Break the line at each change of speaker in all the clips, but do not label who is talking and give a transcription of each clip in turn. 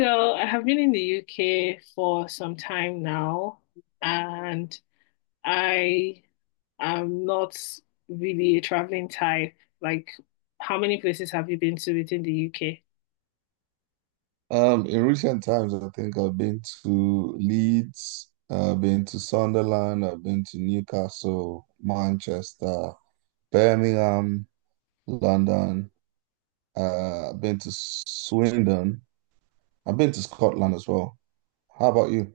So I have been in the UK for some time now, and I am not really a traveling type. Like, how many places have you been to within the UK?
In recent times, I think I've been to Leeds, I've been to Sunderland, I've been to Newcastle, Manchester, Birmingham, London. I've been to Swindon. I've been to Scotland as well. How about you?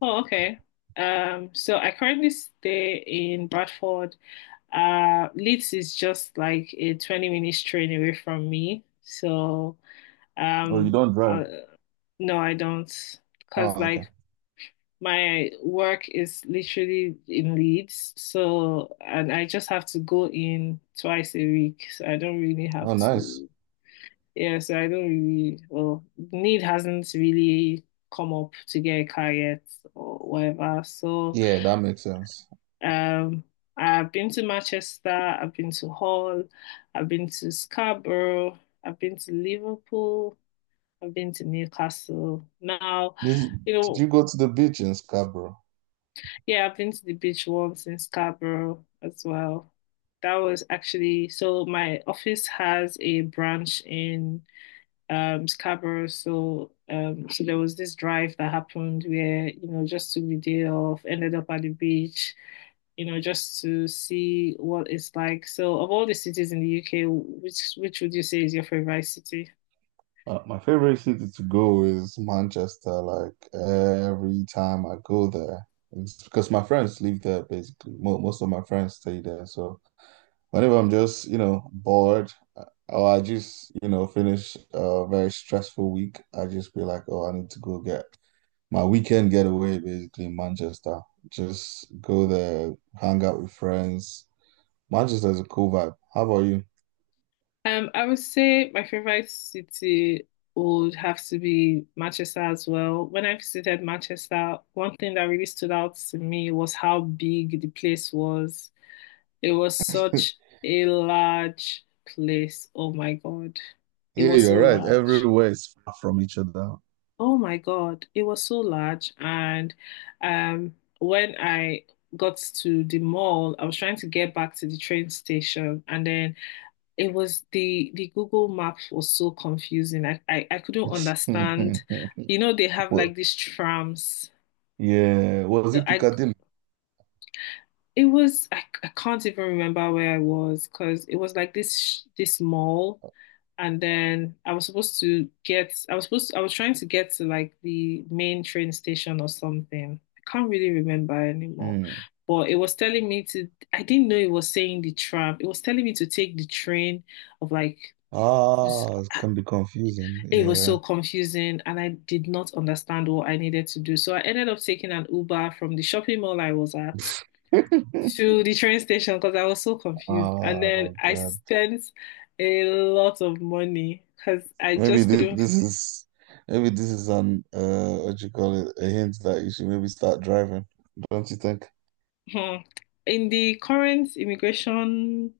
Oh, okay. So I currently stay in Bradford. Leeds is just like a 20 minutes train away from me.
Oh, you
Um,
don't drive?
uh, no, I don't. Because
Oh, okay.
like my work is literally in Leeds, so and I just have to go in twice a week. So I don't really
Oh,
have
nice.
to, yeah, so I don't really, well, need hasn't really come up to get a car yet or whatever. So
Yeah, that makes sense.
um I've been to Manchester, I've been to Hull, I've been to Scarborough, I've been to Liverpool, I've been to Newcastle. Now,
Did,
you
did
know.
you go to the beach in Scarborough?
Yeah, I've been to the beach once in Scarborough as well. That was actually so my office has a branch in Scarborough, so so there was this drive that happened where, just took the day off, ended up at the beach, just to see what it's like. So of all the cities in the UK, which would you say is your favorite city?
My favorite city to go is Manchester. Like every time I go there, it's because my friends live there basically. Mo Most of my friends stay there. So whenever I'm just, bored or I just, finish a very stressful week, I just be like, oh, I need to go get my weekend getaway basically in Manchester. Just go there, hang out with friends. Manchester is a cool vibe. How about you?
I would say my favorite city would have to be Manchester as well. When I visited Manchester, one thing that really stood out to me was how big the place was. It was such a large place. Oh my God. It
Yeah,
was so
you're right.
large.
Everywhere is far from each other.
Oh my God. It was so large. And when I got to the mall, I was trying to get back to the train station, and then it was the Google Maps was so confusing. I couldn't understand. You know, they have like
Well,
these trams.
yeah. Was
So
it
I
Piccadilly?
I can't even remember where I was because it was like this mall, and then I was supposed to get I was supposed to, I was trying to get to like the main train station or something. I can't really remember anymore.
Mm.
But it was telling me to, I didn't know it was saying the tram. It was telling me to take the train of like
Ah, it can be confusing.
it was
Yeah.
so confusing, and I did not understand what I needed to do. So I ended up taking an Uber from the shopping mall I was at to the train station because I was so confused. And then
Oh
I
God.
spent a lot of money because I
Maybe
just couldn't.
this is an what you call it a hint that you should maybe start driving. Don't you think?
Hmm. In the current immigration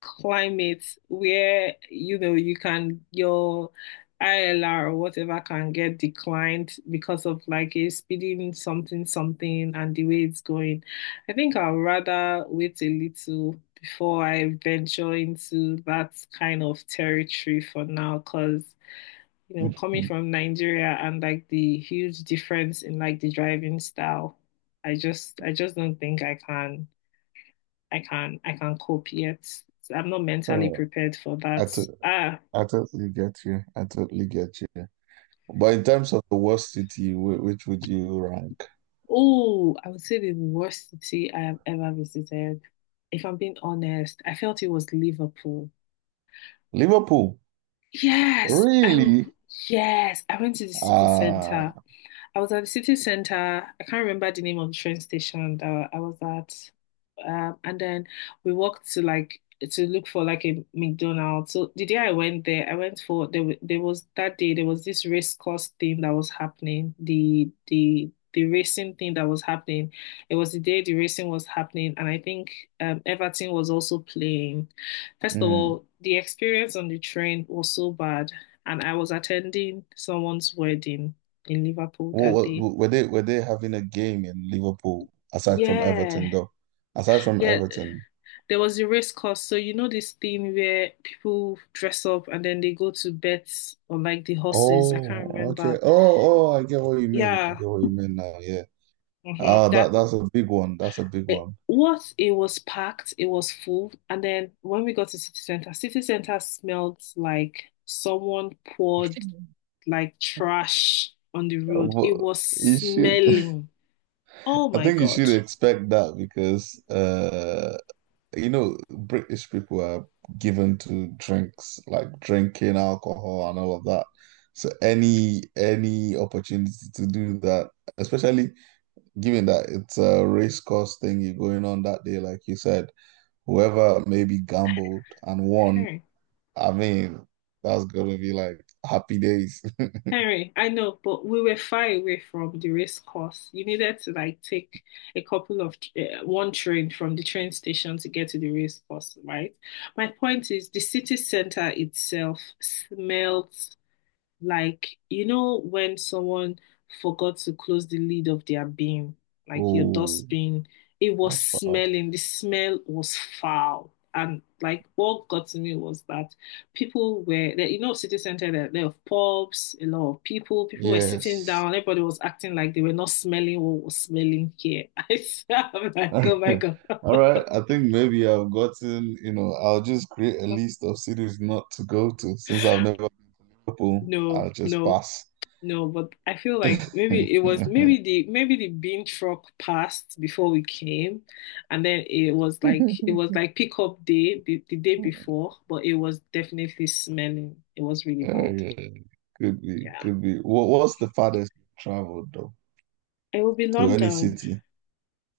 climate where you know you can your ILR or whatever can get declined because of like a speeding something something and the way it's going, I think I'll rather wait a little before I venture into that kind of territory for now because you know, coming
Mhm.
from Nigeria and like the huge difference in like the driving style, I just don't think I can cope yet. I'm not mentally
Oh,
prepared for
I
that.
to-
Ah,
I totally get you. I totally get you. But in terms of the worst city, which would you rank?
oh, I would say the worst city I have ever visited. If I'm being honest, I felt it was Liverpool.
Liverpool,
Yes, I
really?
yes, I went to the city
Ah,
center. I was at the city center. I can't remember the name of the train station that I was at. And then we walked to like to look for like a McDonald's. So the day I went there, I went for there. Wa- There was that day there was this race course thing that was happening. The racing thing that was happening. It was the day the racing was happening, and I think Everton was also playing. First of
mm.
all, the experience on the train was so bad, and I was attending someone's wedding in Liverpool that
What,
day.
what were they having a game in Liverpool aside from
Yeah,
Everton though? Aside from
yeah.
Everton.
There was a race course. So you know this thing where people dress up and then they go to bet on like the horses. I
Oh,
can't
okay.
remember.
Oh, oh, I get what you mean. I
Yeah,
get what you mean now. Yeah.
hmm,
Ah, that
that
that's a big one. That's a big
it,
one.
what it was packed, it was full. And then when we got to city center smelled like someone poured like trash on the road.
But
It was
you should.
smelling. Oh
I
my
think you should
God.
expect that because you know British people are given to drinks like drinking alcohol and all of that. So any opportunity to do that, especially given that it's a race course thing going on that day, like you said, whoever maybe gambled and won,
Hmm.
I mean, that's gonna be like happy days.
Henry, I know, but we were far away from the race course. You needed to like take a couple of one train from the train station to get to the race course, right? My point is the city center itself smells. Like, you know, when someone forgot to close the lid of their bin, like your
Oh,
dustbin, it was
that's bad.
smelling, the smell was foul. And like what got to me was that people were there, you know, city center, there are pubs, a lot of people, people were sitting
Yes.
down, everybody was acting like they were not smelling what was smelling here. I am like, oh my God.
All right. I think maybe I've gotten, you know, I'll just create a list of cities not to go to since I've never been to Liverpool.
No,
I'll just
no.
pass.
No, but I feel like maybe it was maybe the bean truck passed before we came, and then it was like pickup day the day before, but it was definitely smelling. It was really
Yeah,
bad.
yeah. Could be,
Yeah.
could be. What's the farthest you traveled though
It will be
to any
London.
city?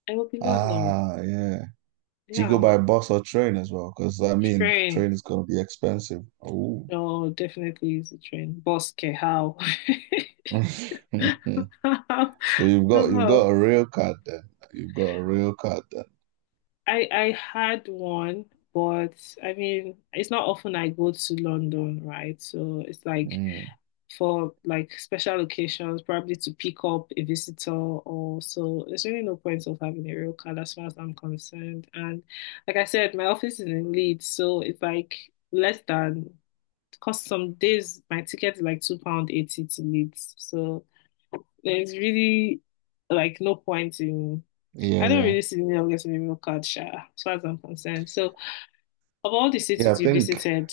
It will be London.
Ah, yeah. Do you go
Yeah.
by bus or train as well? Because I mean,
Train.
train is gonna be expensive. Oh,
No, definitely is a train. Bus, okay, how?
so
How?
you've got
How?
a rail card then. You've got a rail card then.
I had one, but I mean, it's not often I go to London, right? So it's like
Mm,
for like special occasions, probably to pick up a visitor or so. There's really no point of having a real card as far as I'm concerned. And like I said, my office is in Leeds, so it's like less than cost some days my ticket is like £2.80 to Leeds. So there's really like no point in I don't really
yeah.
see the need of getting a meal card, Sha, as far as I'm concerned. So, of all the
Yeah,
cities
I
you
think
visited,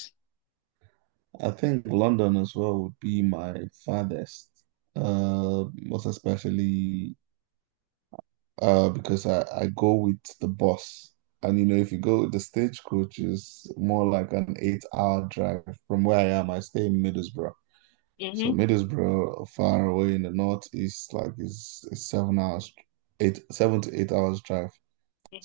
I think London as well would be my farthest. Most especially because I go with the bus, and you know if you go with the stagecoach is more like an 8-hour drive from where I am. I stay in Middlesbrough, so
hmm
Middlesbrough far away in the northeast, like is a 7 hours, 8 7 to 8 hours drive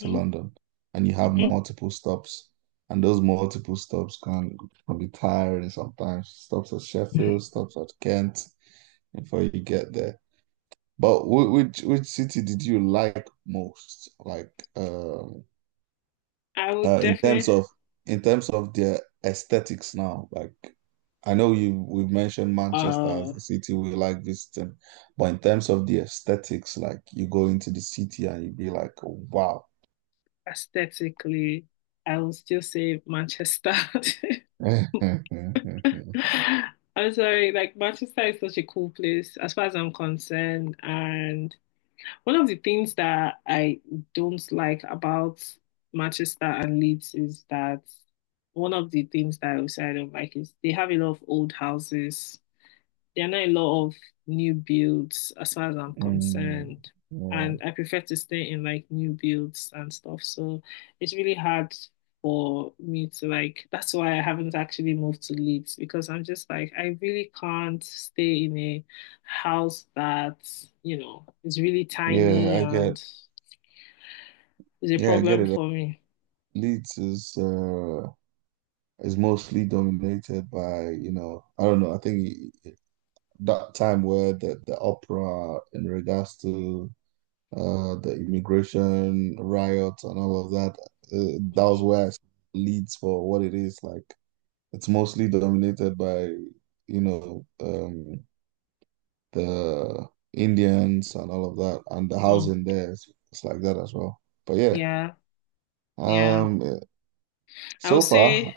to London and you have
hmm
multiple stops and those multiple stops can be tiring sometimes. Stops at Sheffield, stops at Kent before you get there. But which city did you like most? Like
I would
uh in terms
definitely,
of in terms of their aesthetics now, like I know you we've mentioned Manchester
uh,
as the city we like visiting, but in terms of the aesthetics, like you go into the city and you be like, wow.
aesthetically, I would still say Manchester. I'm sorry, like Manchester is such a cool place as far as I'm concerned, and one of the things that I don't like about Manchester and Leeds is that one of the things that I would say I don't like is they have a lot of old houses. There are not a lot of new builds as far as I'm
Mm,
concerned.
yeah.
And I prefer to stay in like new builds and stuff. So it's really hard for me to like, that's why I haven't actually moved to Leeds because I'm just like, I really can't stay in a house that, you know, is really
Yeah,
tiny
I get
and is a
yeah, I get
problem
it.
for me.
Leeds is mostly dominated by, you know, I don't know, I think that time where the opera in regards to the immigration riots and all of that, that was
Hmm.
where I saw Leeds for what it is. Like it's mostly dominated by, you know, um the Indians and all of that and the
Hmm.
housing there is it's like that as well. But yeah.
Yeah. Yeah.
Um,
I would
so far,
say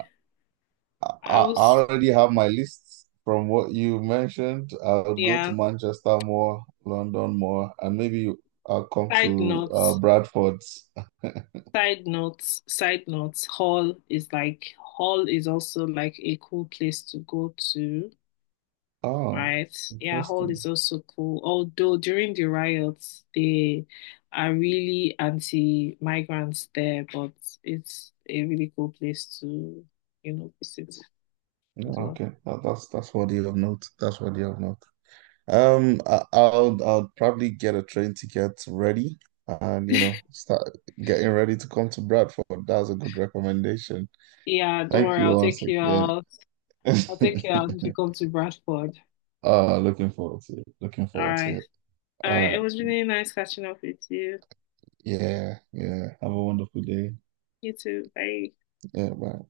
I,
I
I
was,
already have my list from what you mentioned. I would go to
yeah,
Manchester more, London more, and maybe I'll come
side
to
note.
Bradford.
Side notes, Hull is also like a cool place to go to,
Oh,
right? Yeah, Hull is
interesting.
also cool. Although during the riots, they are really anti-migrants there, but it's a really cool place to, you know, visit
Yeah,
as well.
okay. That's what you have note. That's what you have note. I'll probably get a train ticket ready, and you know, start getting ready to come to Bradford. That's a good recommendation.
Yeah, don't
Thank
worry,
you
I'll
once
take you
again.
out. I'll take you out if you come to Bradford.
Looking forward to it. Looking
All
forward to
right.
it.
All
All
right. It
right.
was really nice catching up with you.
Yeah. Yeah. Have a wonderful day.
You too. Bye.
Yeah. Bye.